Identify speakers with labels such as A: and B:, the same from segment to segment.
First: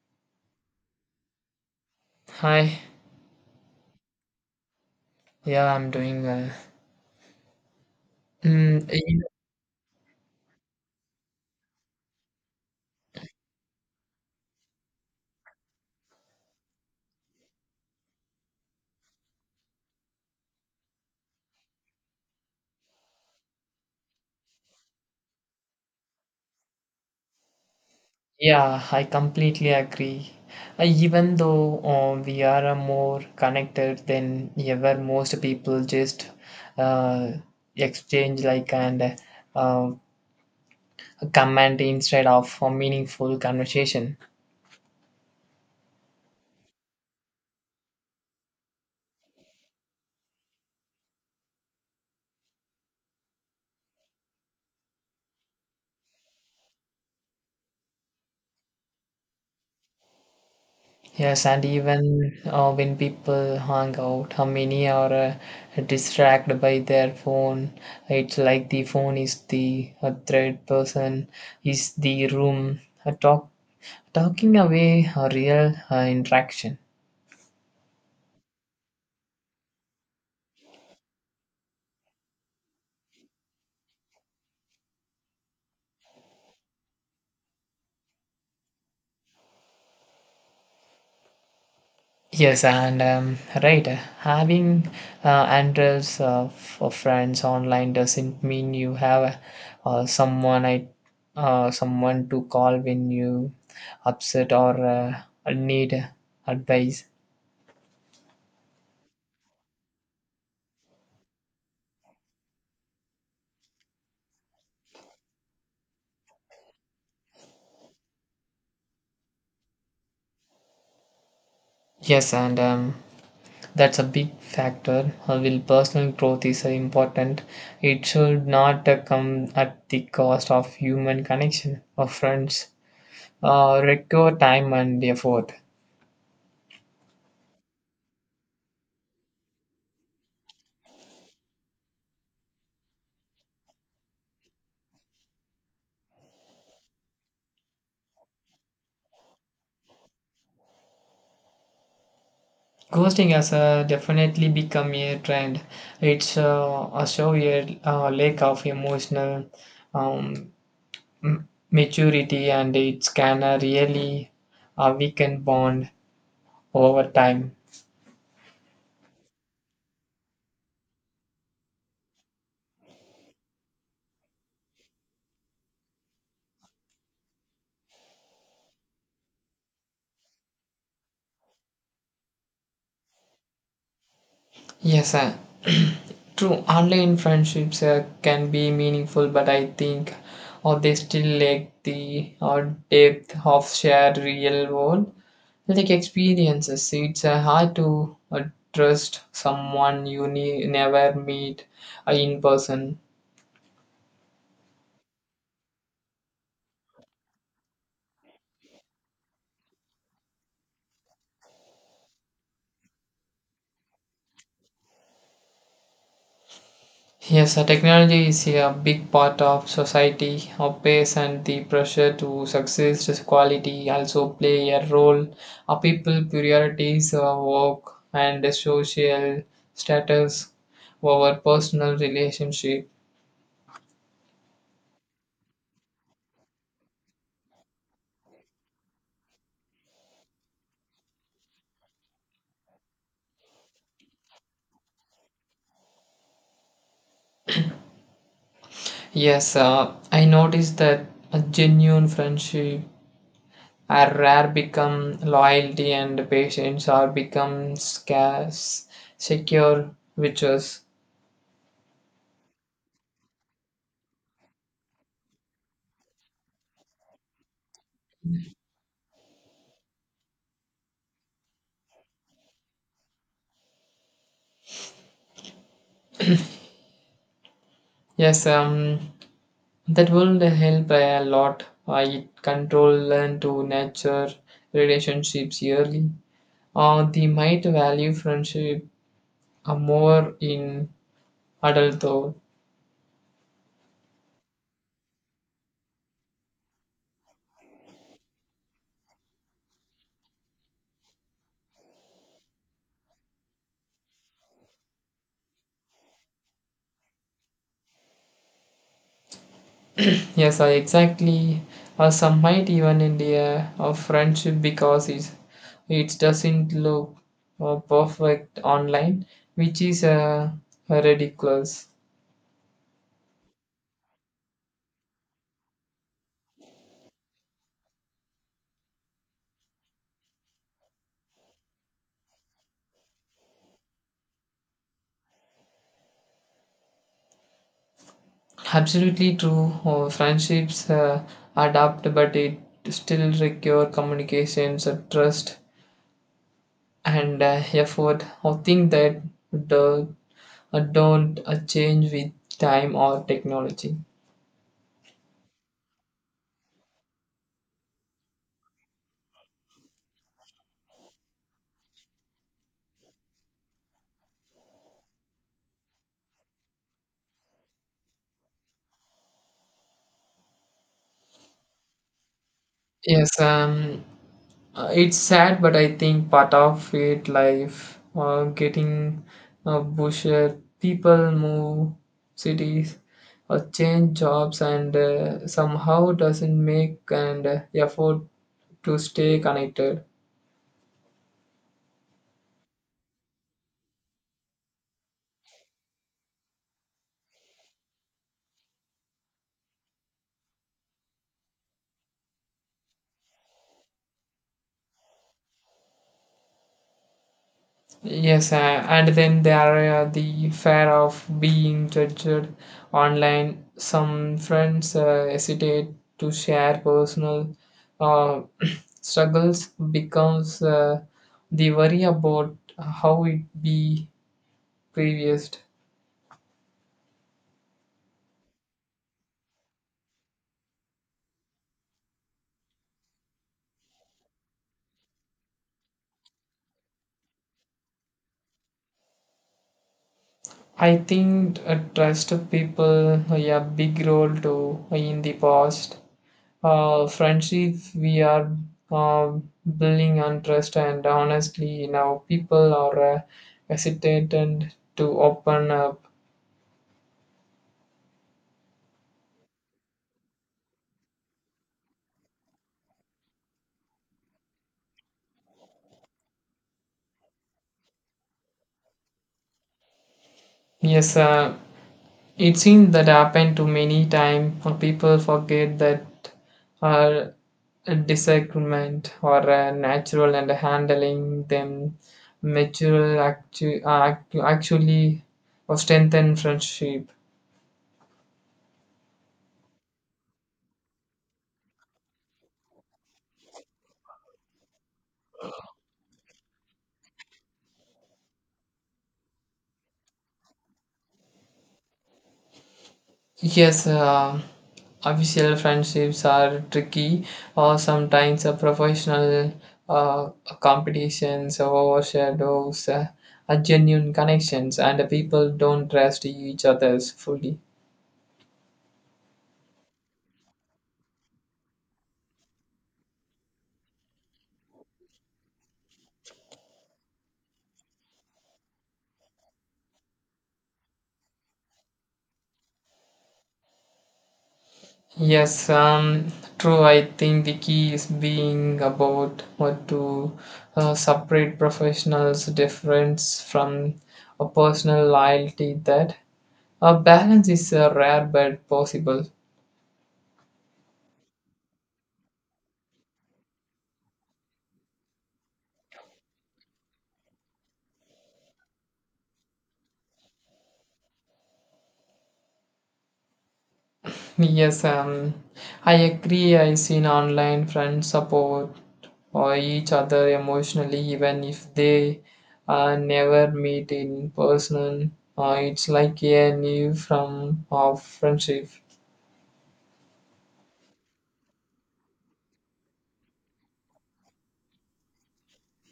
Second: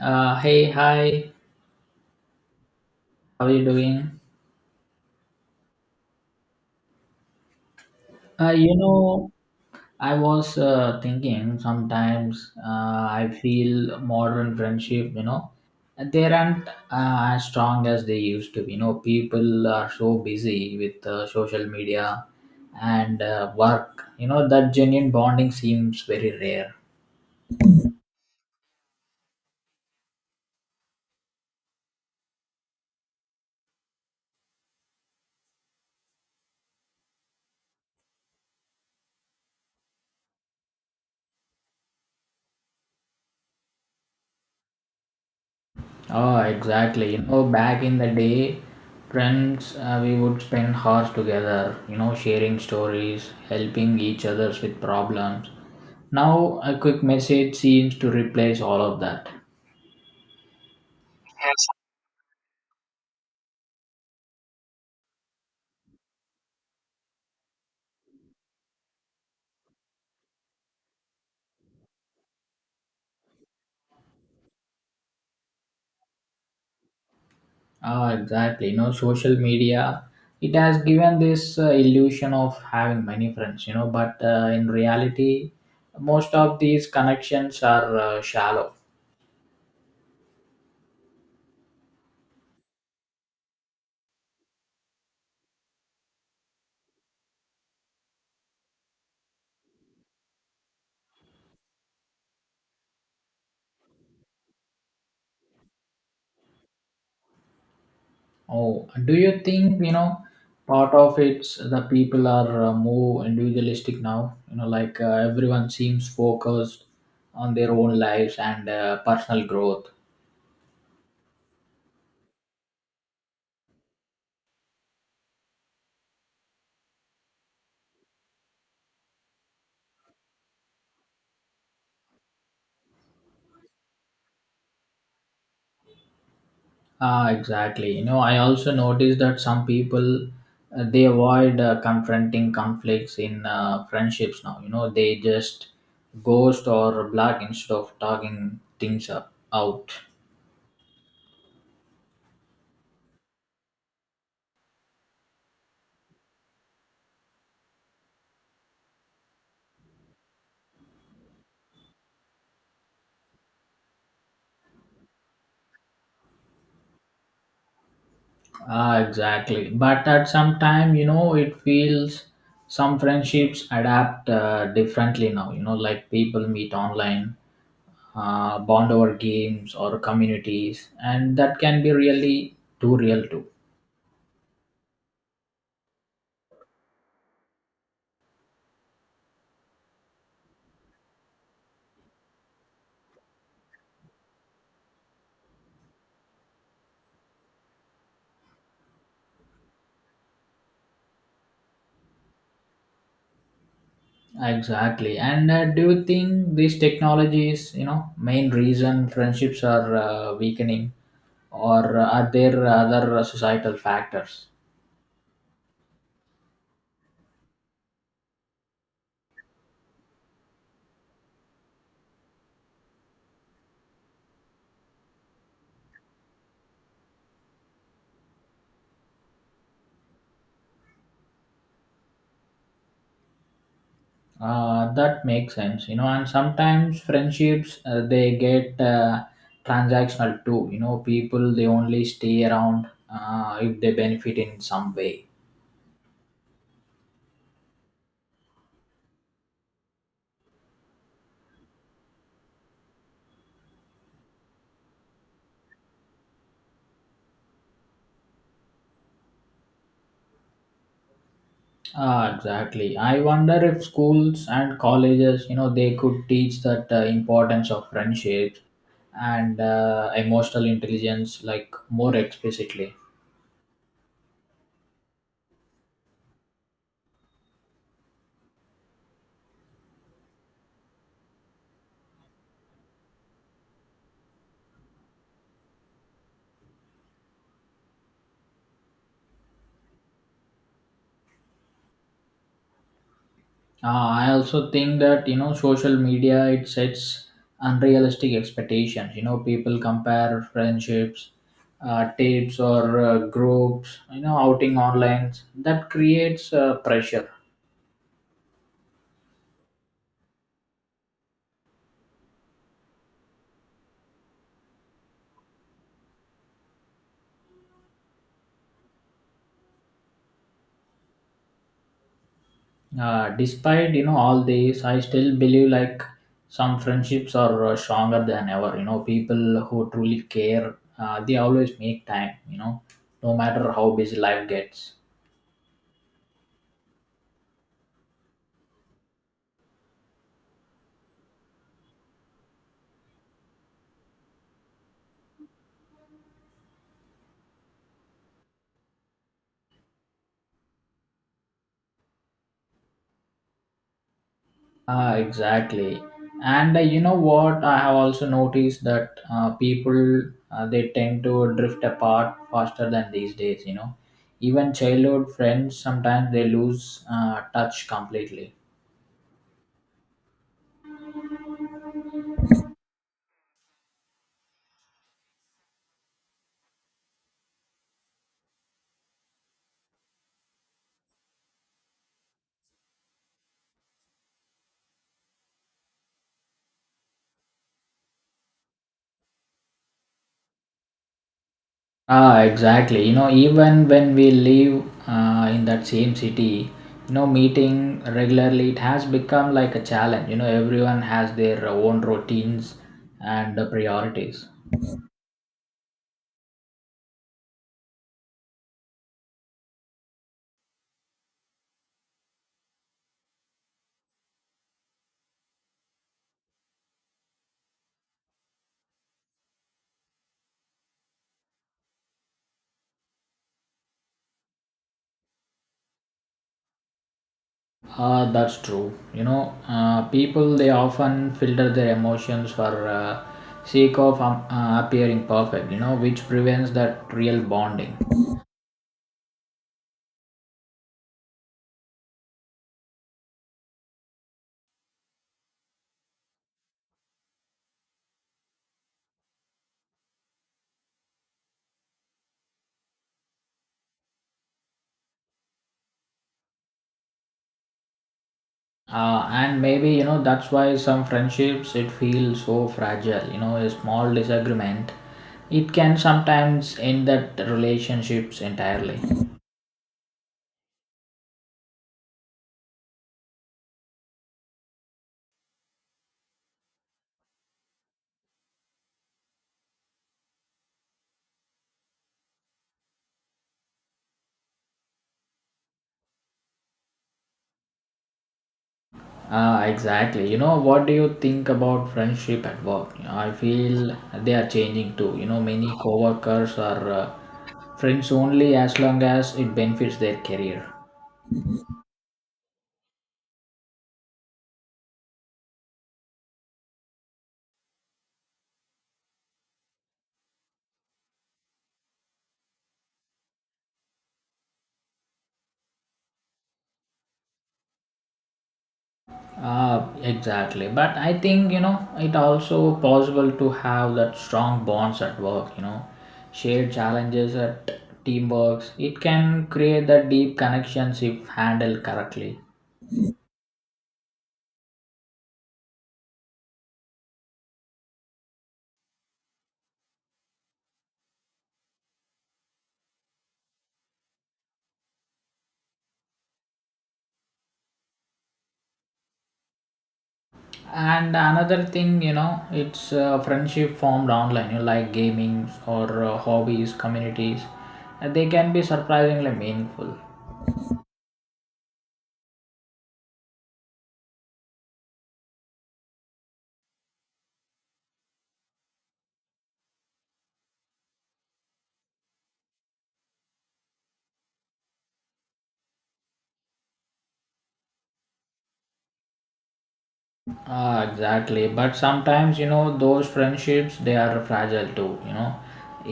A: Hey, hi,
B: Hi,
A: how are you doing?
B: yeah, I'm doing well.
A: Uh, you
B: Mm, y-
A: know, I was thinking sometimes I feel modern friendship, you know, they aren't as strong as they used to be. People are so busy with social media and work, that genuine bonding seems very rare.
B: yeah, I completely agree. Even though we are more connected than ever, most people just uh, exchange like and uh, comment instead of a meaningful conversation.
A: Oh, exactly. Back in the day, friends, we would spend hours together, sharing stories, helping each others with problems. Now, a quick message seems to replace all of that.
B: Yes, and even when people hang out, how many are distracted by their phone? It's like the phone is the third person, is the room, talking away a real interaction.
A: Ah, exactly. Social media, it has given this illusion of having many friends, but in reality, most of these connections are shallow.
B: Yes, and Right, having hundreds of friends online doesn't mean you have uh, someone I someone to call when you upset or need advice.
A: Oh, do you think, part of it's the people are more individualistic now? Like everyone seems focused on their own lives and personal growth.
B: Yes, and That's a big factor. Will personal growth is important. It should not come at the cost of human connection or friends. Require time and effort.
A: Ah, exactly. I also noticed that some people they avoid confronting conflicts in friendships now. They just ghost or block instead of talking things up, out.
B: Ghosting has definitely become a trend. It's a show a lack of emotional um, maturity, and it can really weaken bond over time.
A: Ah, exactly. But at some time, it feels some friendships adapt differently now. Like people meet online, bond over games or communities, and that can be really too real too.
B: Yes, uh, True. Online friendships can be meaningful, but I think they still lack the depth of shared real world like experiences. It's hard to trust someone you never meet in person.
A: Exactly. And do you think these technologies, main reason friendships are weakening, or are there other societal factors?
B: Yes, technology is a big part of society. Our pace and the pressure to success, just quality also play a role. Our people priorities, work, and the social status over personal relationship.
A: That makes sense. And sometimes friendships they get transactional too. People they only stay around if they benefit in some way.
B: Yes, I noticed that a genuine friendship are rare become loyalty and patience are become scarce secure riches.
A: Ah, exactly. I wonder if schools and colleges, they could teach that importance of friendships and emotional intelligence like more explicitly.
B: yes um that will help a lot. It control learn to nurture relationships yearly. They might value friendship more in adulthood.
A: I also think that social media it sets unrealistic expectations. People compare friendships, tapes or groups. Outing online that creates pressure.
B: Yes, I exactly. Or some might even in the of friendship because it doesn't look perfect online, which is ridiculous.
A: Despite all this, I still believe like some friendships are stronger than ever. People who truly care they always make time. No matter how busy life gets.
B: Absolutely true. Friendships adapt, but it still require communications, trust, and effort. I think that do don't change with time or technology.
A: Ah, exactly. And you know what? I have also noticed that people they tend to drift apart faster than these days. Even childhood friends sometimes they lose touch completely.
B: Yes, um, it's sad, but I think part of it, life, getting busher, people move cities or change jobs, and somehow doesn't make an effort to stay connected.
A: Ah, exactly. Even when we live in that same city, meeting regularly, it has become like a challenge. Everyone has their own routines and priorities.
B: Yes, and then there are the fear of being judged online. Some friends hesitate to share personal uh, struggles because they worry about how it be previewed.
A: That's true. People they often filter their emotions for sake of appearing perfect. Which prevents that real bonding.
B: I think trust of people play a big role too in the past. Friendship. We are uh, building on trust, and honestly, now people are hesitant to open up.
A: And maybe that's why some friendships it feels so fragile. A small disagreement, it can sometimes end that relationships entirely.
B: Yes, it seems that happened to many times. People forget that uh, a disagreement or natural and handling them actually or strengthen friendship.
A: Ah, exactly. What do you think about friendship at work? I feel they are changing too. Many coworkers are friends only as long as it benefits their career.
B: Yes, official friendships are tricky, or sometimes a professional uh, competitions overshadows a genuine connections, and people don't trust each others fully.
A: Ah, exactly. But I think it also possible to have that strong bonds at work. Shared challenges at teamworks. It can create that deep connections if handled correctly.
B: Yes, um, True. I think the key is being about what to separate professionals' difference from a personal loyalty. That a balance is rare but possible.
A: And another thing it's friendship formed online, like gamings or hobbies communities, and they can be surprisingly meaningful.
B: Yes, um, I agree. I seen online friends support or each other emotionally, even if they never meet in person. It's like a new form of friendship.
A: Ah, exactly. But sometimes those friendships they are fragile too.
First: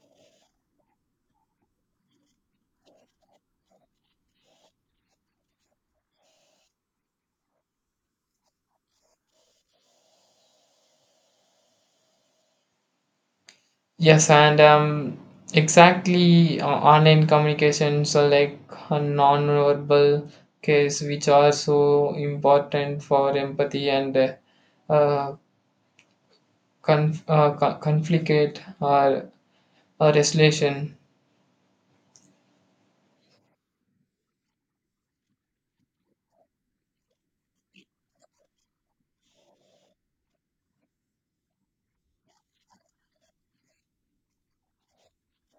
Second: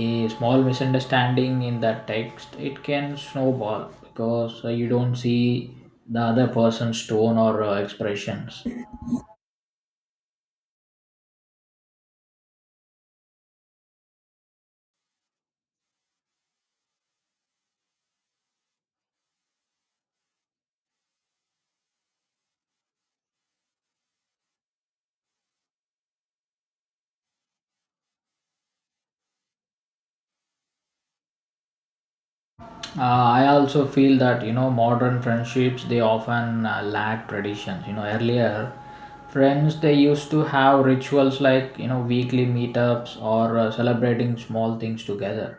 A: A small misunderstanding in that text, it can snowball because you don't see the other person's tone or expressions.
B: Yes, and Exactly, online communications are like a non-verbal case, which are so important for empathy and uh, conflict. Regulation.
A: I also feel that modern friendships they often lack traditions. Earlier, friends they used to have rituals like weekly meetups or celebrating small things together.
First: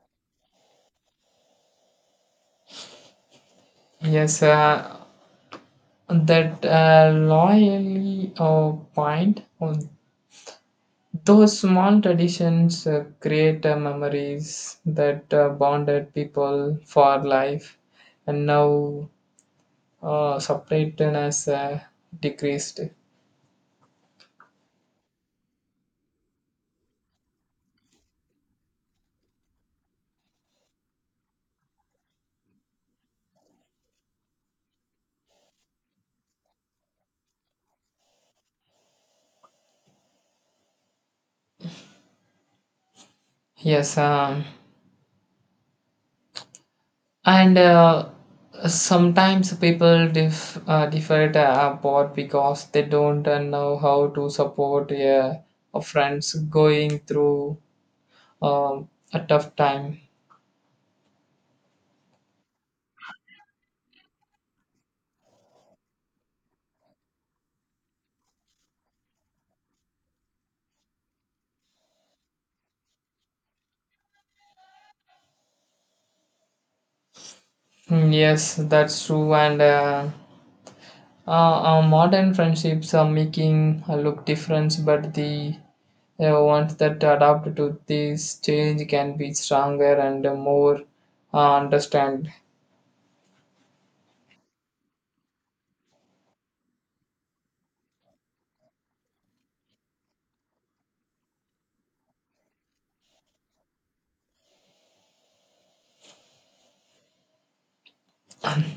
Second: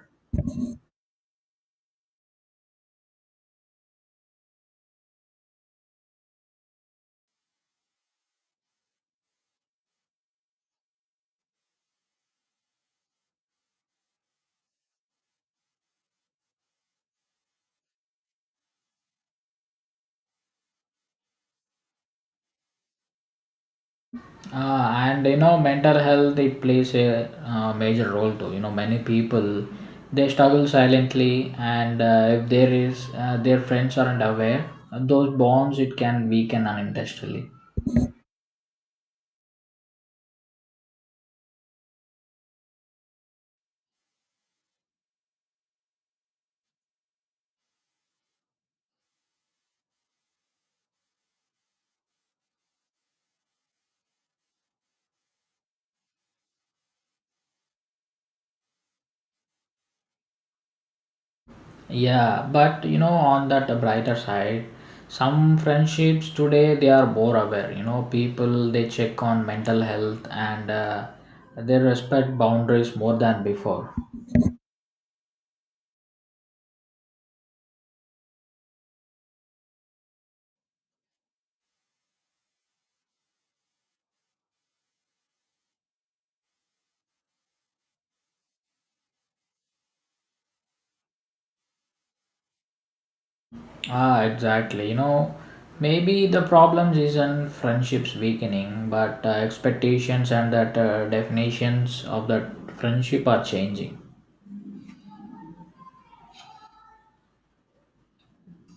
B: Yes, that loyally point. On those small traditions create memories that bonded people for life, and now separateness decreased.
A: And mental health it plays a major role too. Many people they struggle silently, and if there is their friends aren't aware, those bonds it can weaken unintentionally.
B: Yes, and Sometimes people differ apart because they don't know how to support a friends going through a tough time.
A: Yeah, but on that brighter side, some friendships today they are more aware. People they check on mental health and they respect boundaries more than before.
B: Mm, yes, that's true. And Modern friendships are making a look difference, but the ones that adapt to this change can be stronger and more understand.
A: Ah, exactly. Maybe the problems isn't friendships weakening, but expectations and that definitions of that friendship are changing.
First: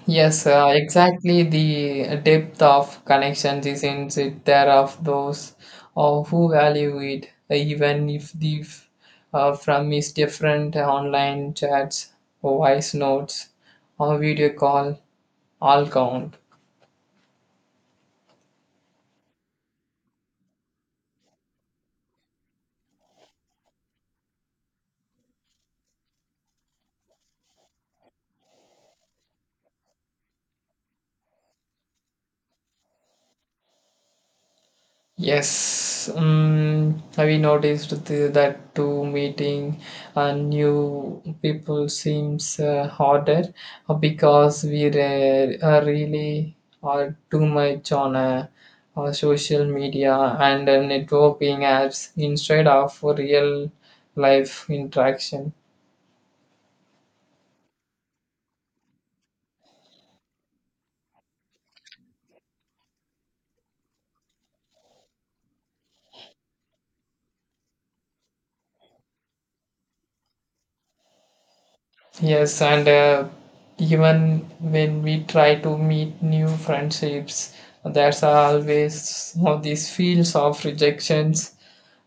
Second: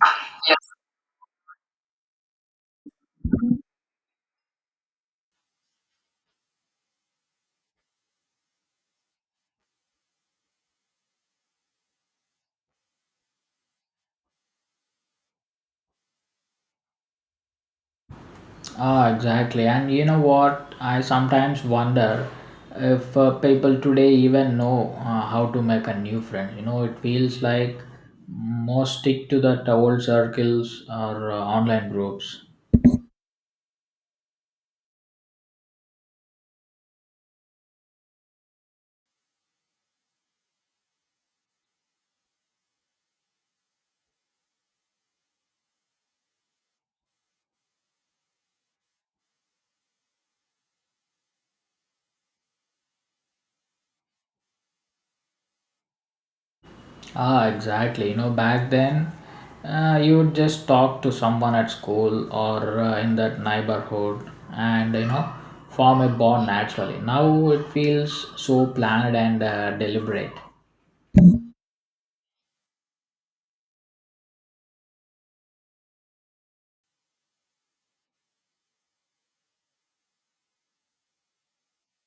B: Yes, exactly. The depth of connections is in it there of those who value it, even if from is different. Online chats, voice notes, or video call all count.
A: Ah, exactly. And you know what? I sometimes wonder if people today even know how to make a new friend. It feels like most stick to the old circles or online groups.
B: Yes, have you noticed that to meeting new people seems harder because really are too much on social media and networking apps instead of real life interaction.
A: Ah, exactly. Back then, you would just talk to someone at school or in that neighborhood and, form a bond naturally. Now it feels so planned and deliberate.
B: Yes, and even when we try to meet new friendships, there's always all these feels of rejections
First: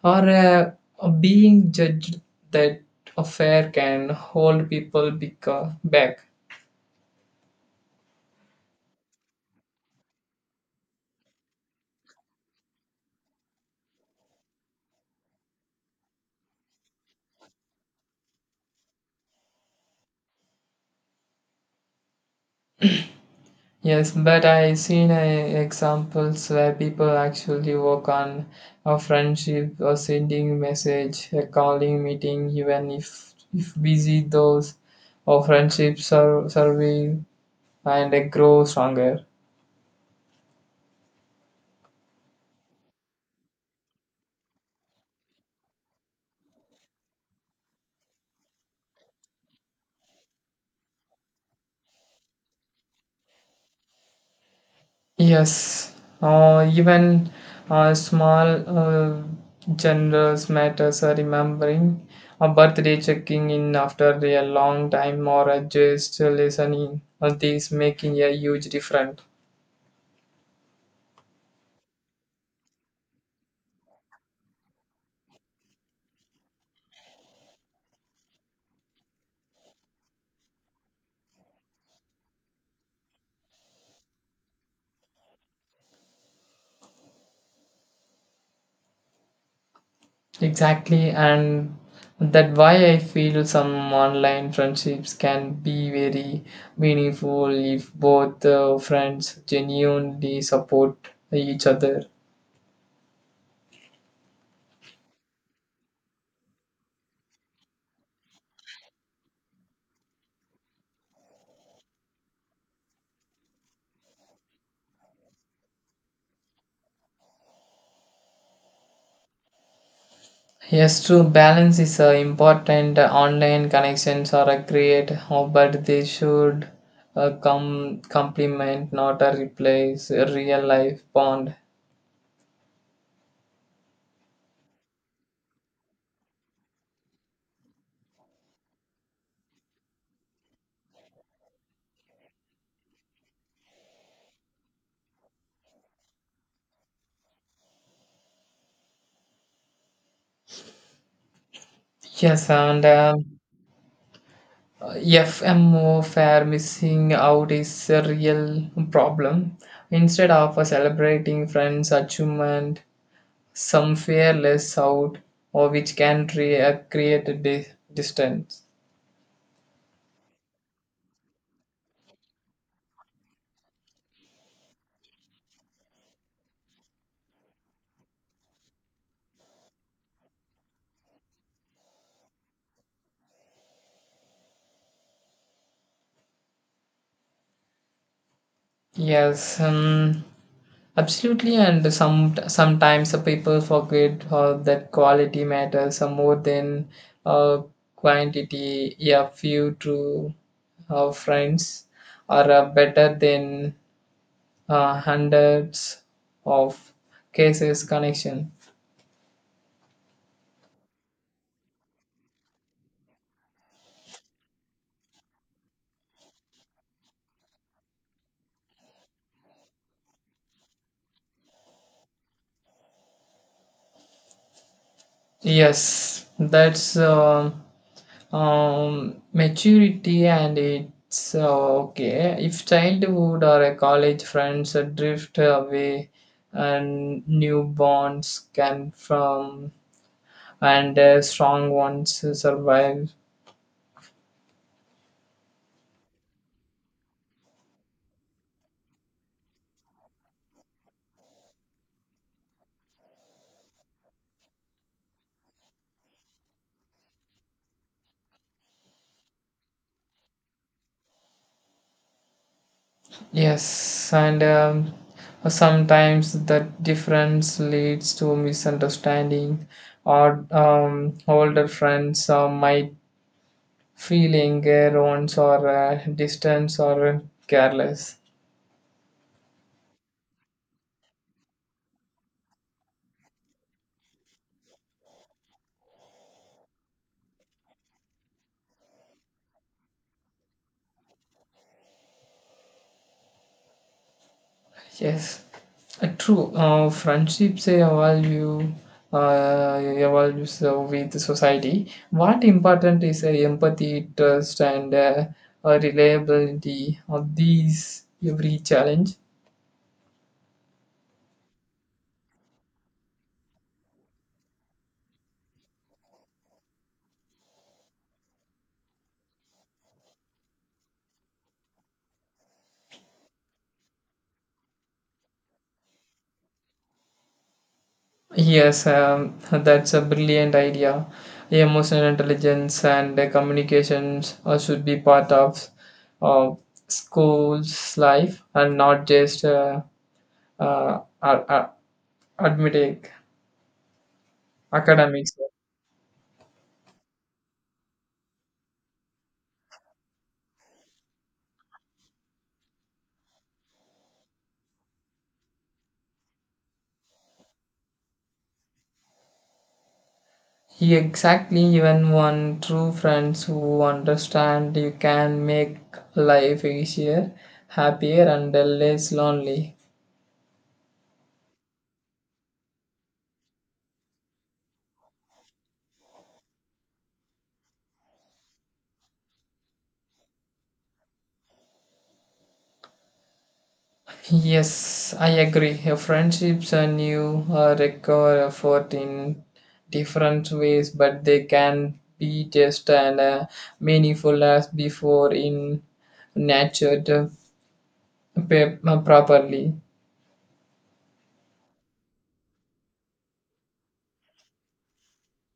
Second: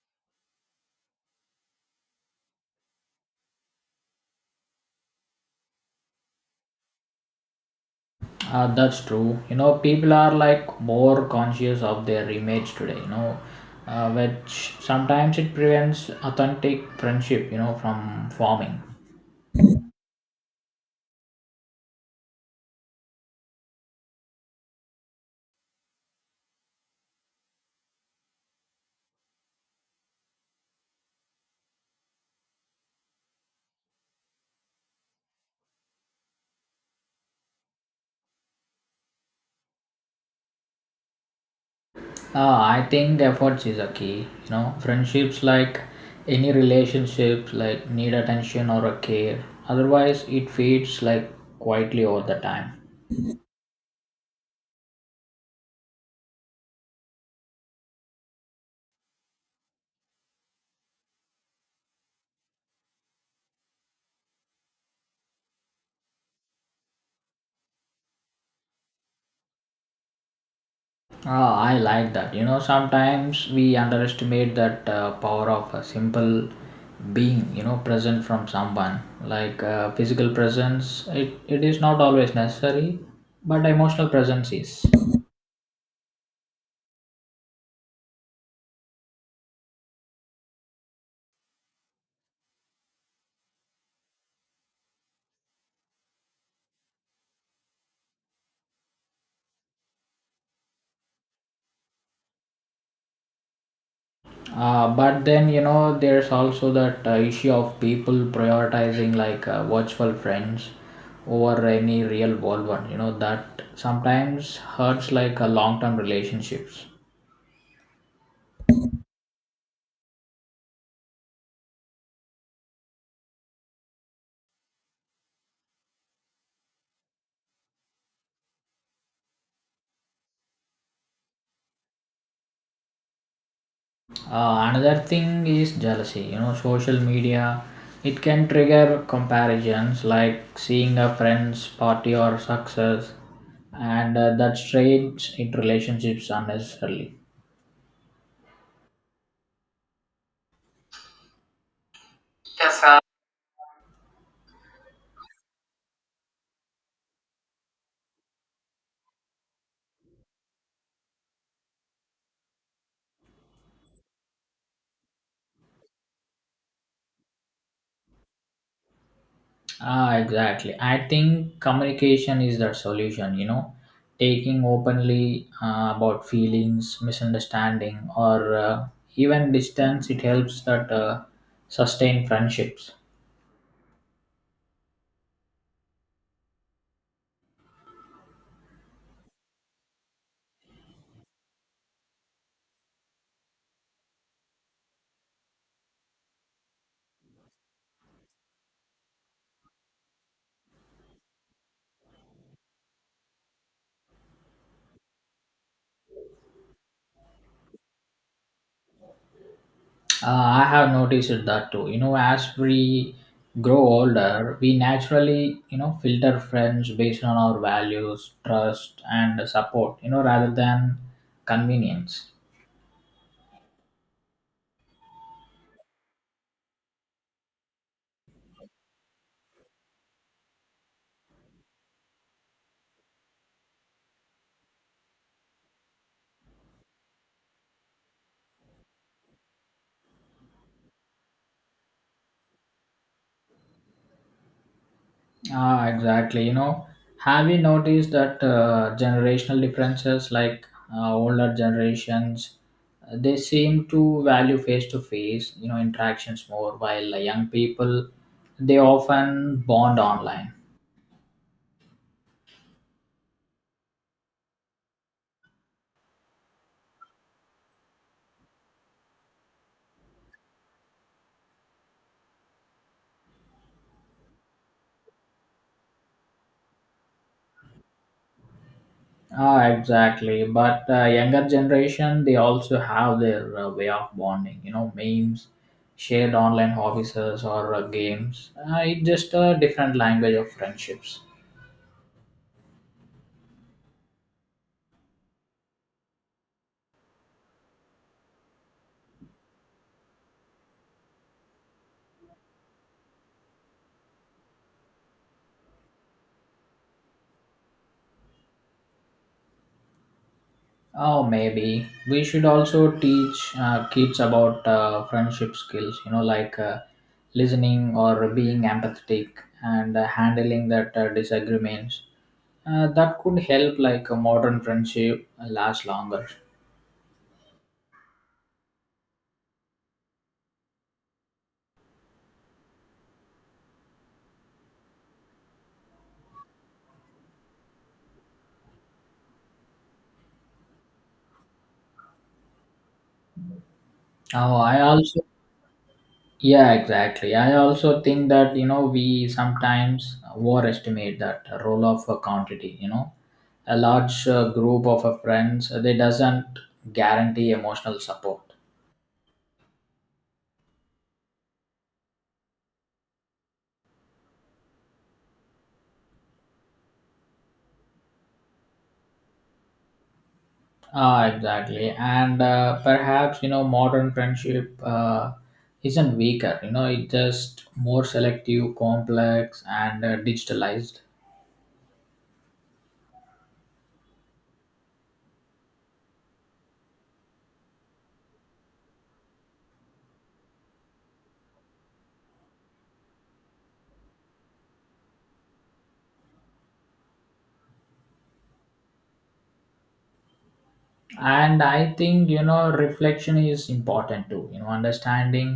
B: or being judged that affair can hold people back.
A: That's true. People are like more conscious of their image today, which sometimes it prevents authentic friendship, from forming.
B: Yes, but I seen examples where people actually work on a friendship or sending message, a calling meeting, even if busy. Those or friendships are serving and they grow stronger.
A: I think efforts is a key, friendships like any relationship like need attention or a care. Otherwise, it fades like quietly over the time.
B: Yes, even small generous matters are remembering a birthday checking in after a long time or a just listening. All these making a huge difference.
A: Ah, I like that. Sometimes we underestimate that power of a simple being, present from someone. Like physical presence, it is not always necessary, but emotional presence is.
B: Exactly, and that why I feel some online friendships can be very meaningful if both friends genuinely support each other.
A: But then, there's also that issue of people prioritizing like virtual friends over any real world one. That sometimes hurts like long term relationships.
B: Yes, true. Balance is important. Online connections are a great, but they should come complement, not a replace a real life bond.
A: Another thing is jealousy. Social media it can trigger comparisons like seeing a friend's party or success, and that strains into relationships unnecessarily.
B: Yes, and FMO fair missing out is a real problem. Instead of celebrating friends' achievement, some fair less out, or which can create distance.
A: Ah, exactly. I think communication is that solution. Taking openly about feelings, misunderstanding, or even distance it helps that sustain friendships.
B: Yes. Um, Absolutely, and sometimes the people forget that quality matters more than uh, quantity. A few true friends are better than hundreds of cases connection.
A: I have noticed that too. As we grow older, we naturally, filter friends based on our values, trust, and support, rather than convenience.
B: Yes, that's. Maturity and it's okay if childhood or a college friends drift away and new bonds can from and strong ones survive.
A: Ah, exactly. Have you noticed that generational differences, like older generations, they seem to value face-to-face, interactions more, while young people, they often bond online.
B: Yes and Sometimes that difference leads to misunderstanding or older friends might feeling or distance or careless.
A: Ah, exactly. But younger generation, they also have their way of bonding. Memes, shared online offices, or games. It's just a different language of friendships.
B: Yes, true. Friendships they evolves with society. What important is empathy, trust, and reliability of these every challenge?
A: Oh, maybe we should also teach kids about friendship skills. Like listening or being empathetic and handling that disagreements. That could help like a modern friendship last longer.
B: Yes, that's a brilliant idea. Emotional intelligence and communications should be part of uh, school's life and not just uh, uh, uh, admitting
A: Oh, I also
B: academics.
A: Yeah, exactly. I also think that, we sometimes overestimate that role of a quantity. A large group of friends, they doesn't guarantee emotional support.
B: He exactly even one true friends who understand you can make life easier, happier and less lonely.
A: Ah, exactly. And perhaps, modern friendship isn't weaker, it's just more selective, complex, and digitalized.
B: Yes, I agree. Your friendships and you require effort in different ways, but they can be just and meaningful as before in nurtured properly.
A: And I think reflection is important too. Understanding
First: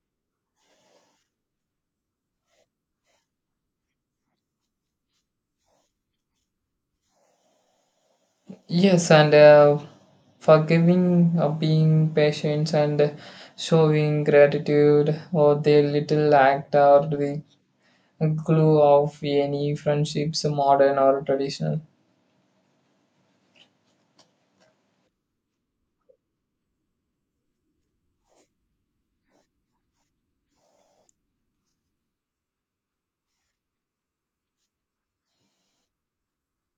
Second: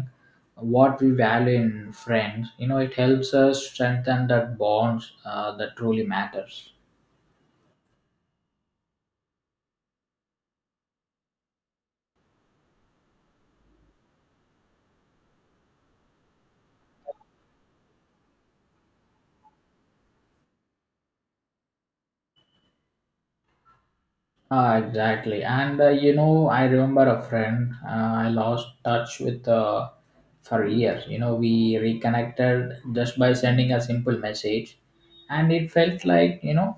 A: what we value in friends, it helps us strengthen that bonds that truly matters.
B: Yes, and forgiving, being patient, and showing gratitude or their little act are the glue of any friendships, modern or traditional.
A: Ah, exactly. And I remember a friend I lost touch with for years. We reconnected just by sending a simple message, and it felt like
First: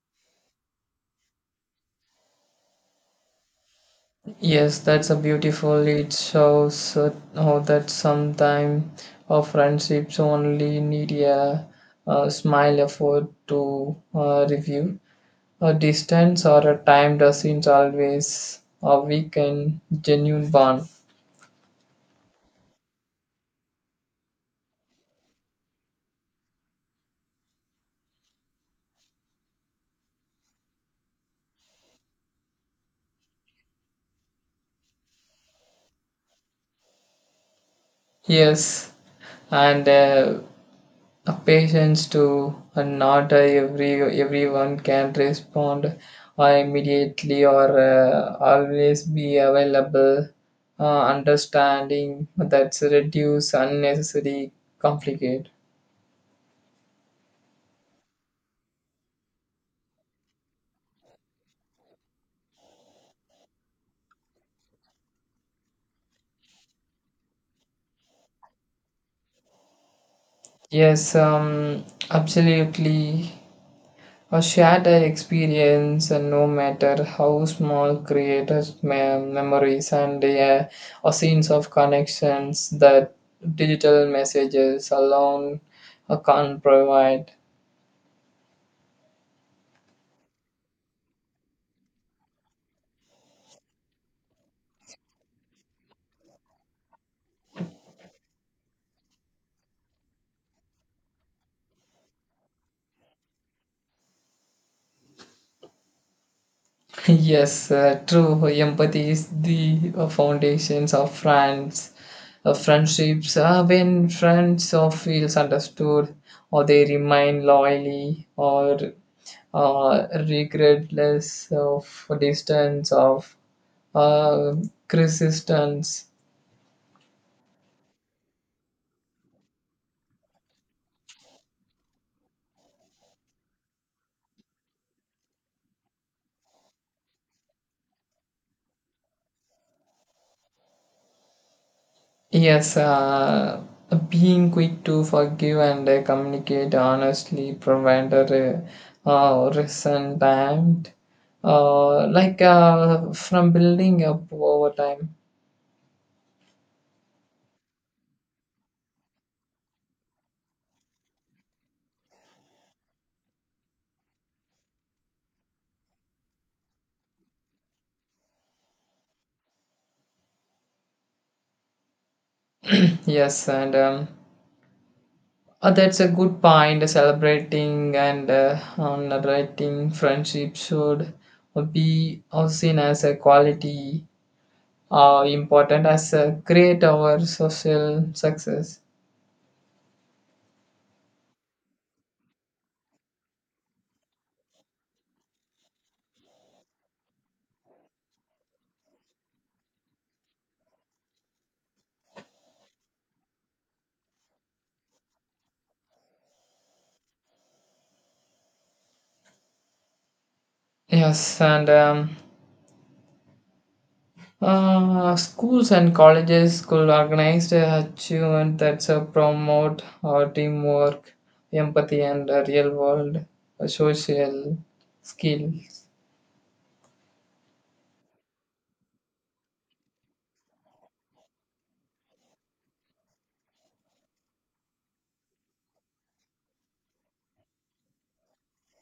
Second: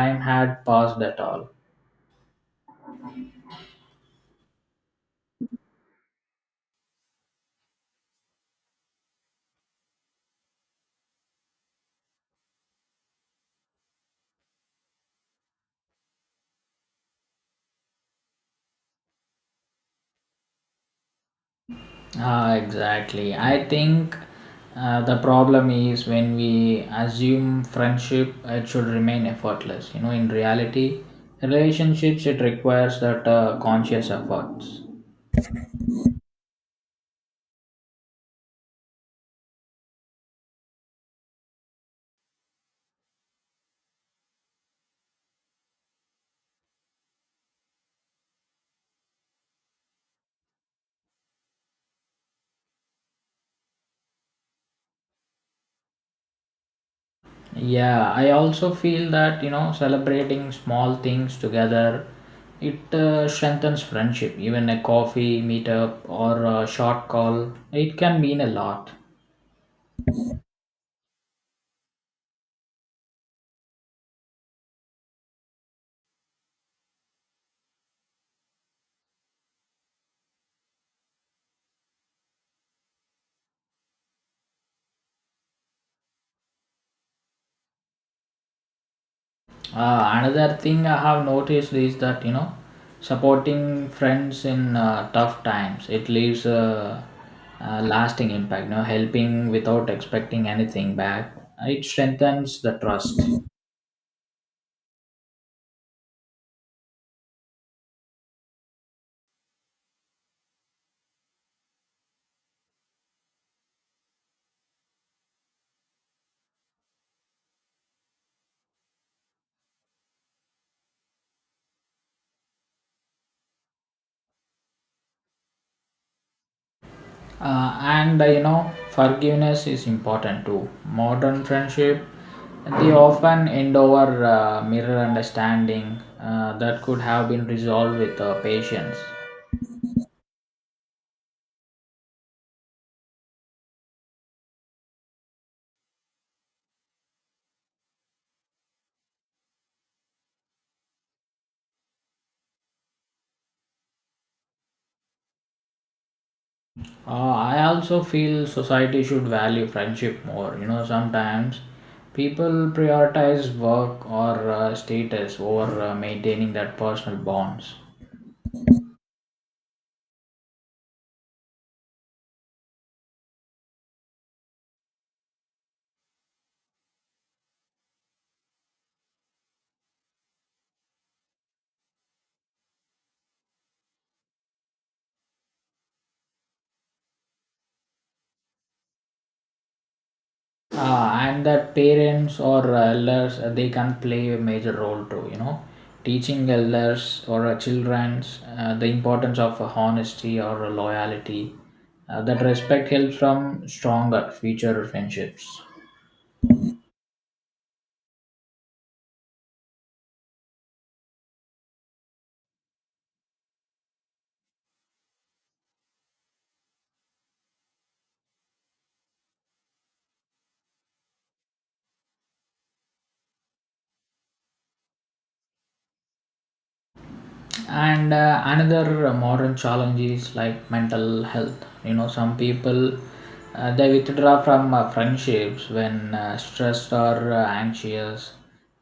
A: time had passed at all.
B: Yes, that's a beautiful. It shows how that sometimes our friendships only need a, smile effort to review. A distance or a time doesn't always weaken genuine bond.
A: Ah, exactly. I think the problem is when we assume friendship, it should remain effortless. In reality, relationships, it requires that conscious efforts.
B: Yes, and a patience too. And not everyone can respond or immediately or always be available. Understanding that's reduce unnecessary conflict.
A: Yeah, I also feel that, celebrating small things together, it strengthens friendship. Even a coffee meetup or a short call, it can mean a lot.
B: Yes, um, Absolutely. A shared experience, and no matter how small, creates memories and a sense of connections that digital messages alone can't provide.
A: Another thing I have noticed is that supporting friends in tough times it leaves a lasting impact. Helping without expecting anything back, it strengthens the trust.
B: Yes, true. Empathy is the foundations of friendships. When friends or feels understood, or they remain loyally, or regardless of distance, of uh, resistance.
A: And forgiveness is important too. Modern friendship they often end over mirror understanding that could have been resolved with patience.
B: Yes, being quick to forgive and communicate honestly prevent a resentment, like from building up over time.
A: I also feel society should value friendship more. Sometimes people prioritize work or status over maintaining that personal bonds.
B: Yes, and That's a good point. Celebrating and honoring friendship should be seen as a quality important as a create our social success.
A: And that parents or elders they can play a major role too. Teaching elders or childrens the importance of honesty or loyalty. That respect helps from stronger future friendships.
B: Yes, and Schools and colleges could organize a achievement that's promote teamwork, empathy, and real world social skills.
A: And another modern challenge is like mental health. Some people they withdraw from friendships when stressed or anxious,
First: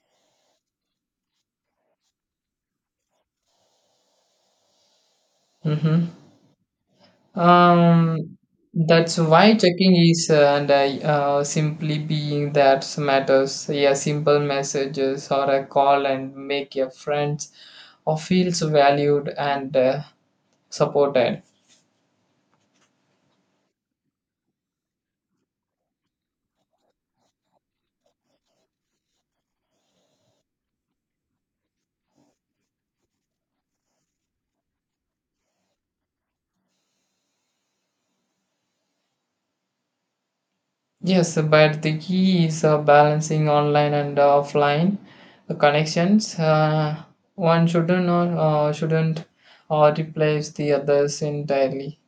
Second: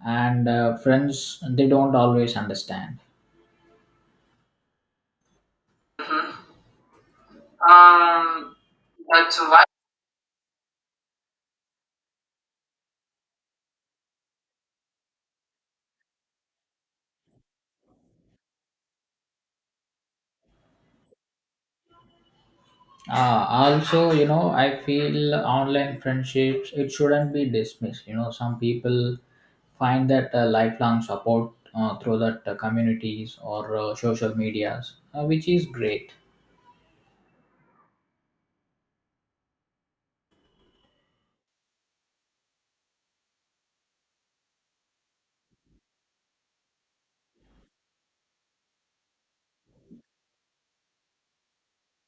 A: and friends they don't always understand.
B: Mm-hmm. Um,
A: Um,
B: that's
A: that's
B: why checking is and simply being that matters. Yeah, simple messages or a call and make your friends or feels valued and supported.
A: Also, you know, I feel online friendships, it shouldn't be dismissed. Some people find that lifelong support through that communities or social medias, which is great.
B: Yes, but the key is balancing online and offline connections. One shouldn't replace the others entirely.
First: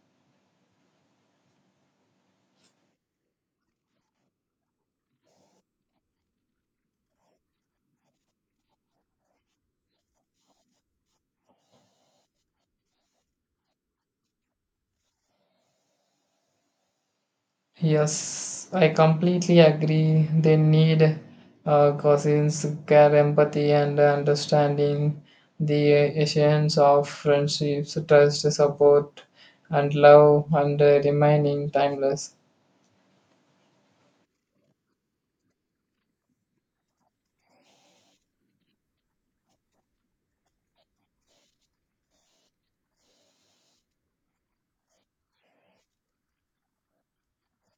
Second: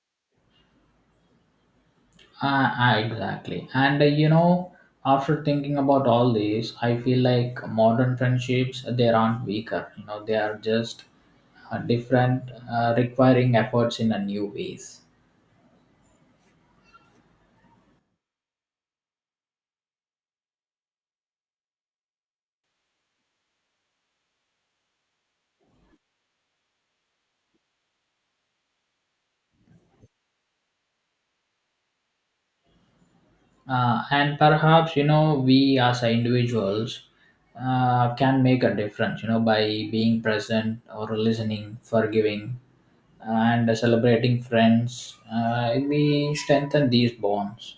A: Ah, exactly. And after thinking about all this, I feel like modern friendships, they aren't weaker. They are just different, requiring efforts in a new ways.
B: Yes, I completely agree. They need cousins, care, empathy, and understanding the essence of friendships, trust, support, and love, and remaining timeless.
A: And perhaps, we as a individuals can make a difference, by being present or listening, forgiving, and celebrating friends. We strengthen these bonds.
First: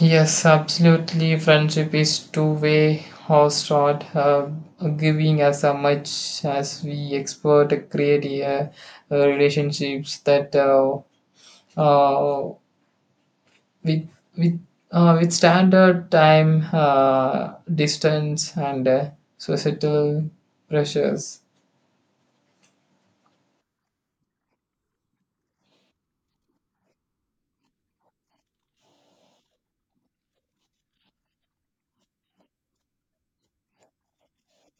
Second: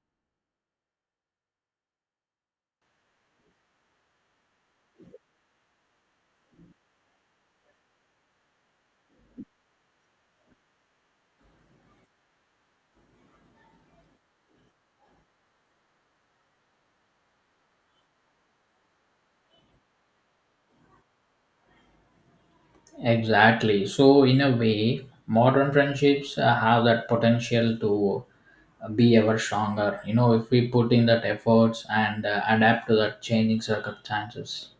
B: Yes, absolutely. Friendship is two-way horse rod, giving as much as we expect to create relationships that uh, with with with standard time, distance, and societal pressures.
A: Exactly. So, in a way, modern friendships have that potential to be ever stronger, if we put in that efforts and adapt to the changing circumstances.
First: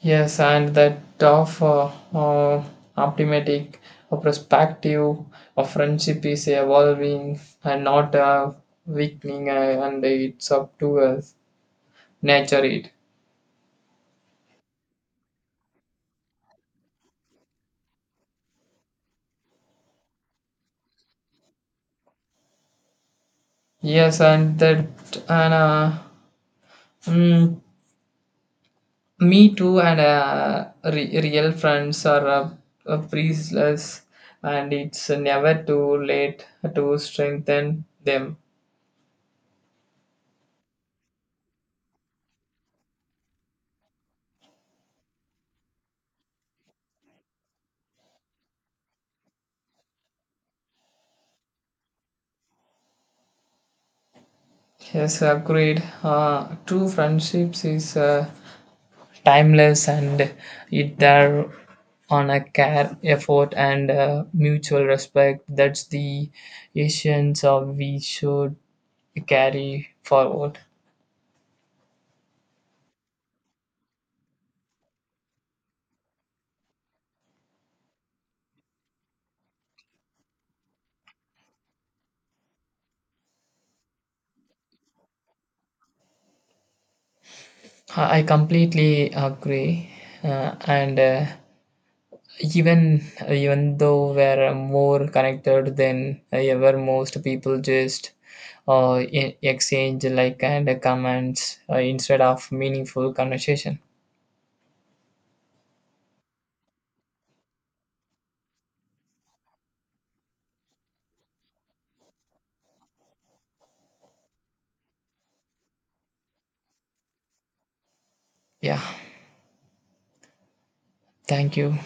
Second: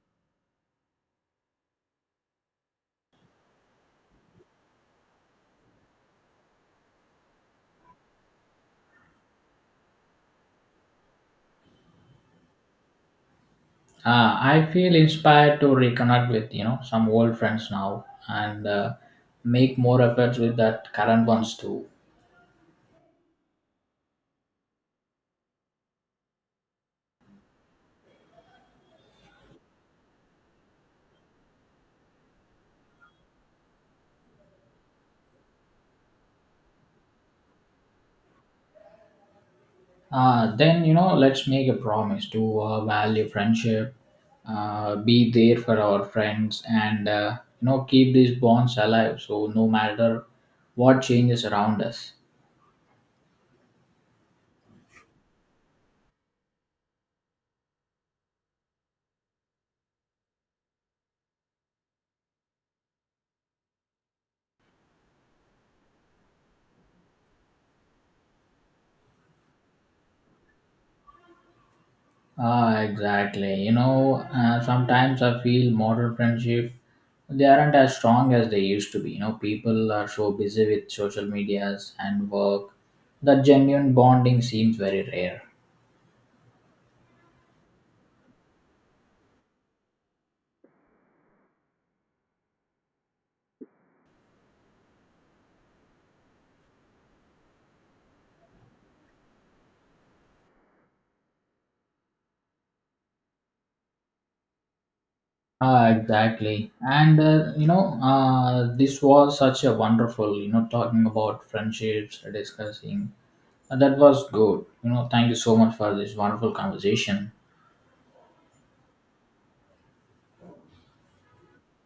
B: Yes, and that of optimistic perspective of friendship is evolving and not weakening, and it's up to us nature it.
A: I feel inspired to reconnect with some old friends now and make more efforts with that current ones too.
B: Yes, and that and uh, mm, me too, and real friends are priceless, and it's never too late to strengthen them.
A: Then let's make a promise to value friendship, be there for our friends, and keep these bonds alive. So no matter what changes around us.
B: Yes, agreed. True friendships is timeless and it there on a care effort and mutual respect that's the essence of we should carry forward.
A: Ah, exactly. Sometimes I feel modern friendship they aren't as strong as they used to be. People are so busy with social medias and work that genuine bonding seems very rare.
B: I completely agree uh, and even even though we're more connected than ever most people just exchange like and comments instead of meaningful conversation.
A: Ah, exactly. And this was such a wonderful, talking about friendships, discussing. That was good. Thank you so much for this wonderful conversation.
B: Yeah, thank you.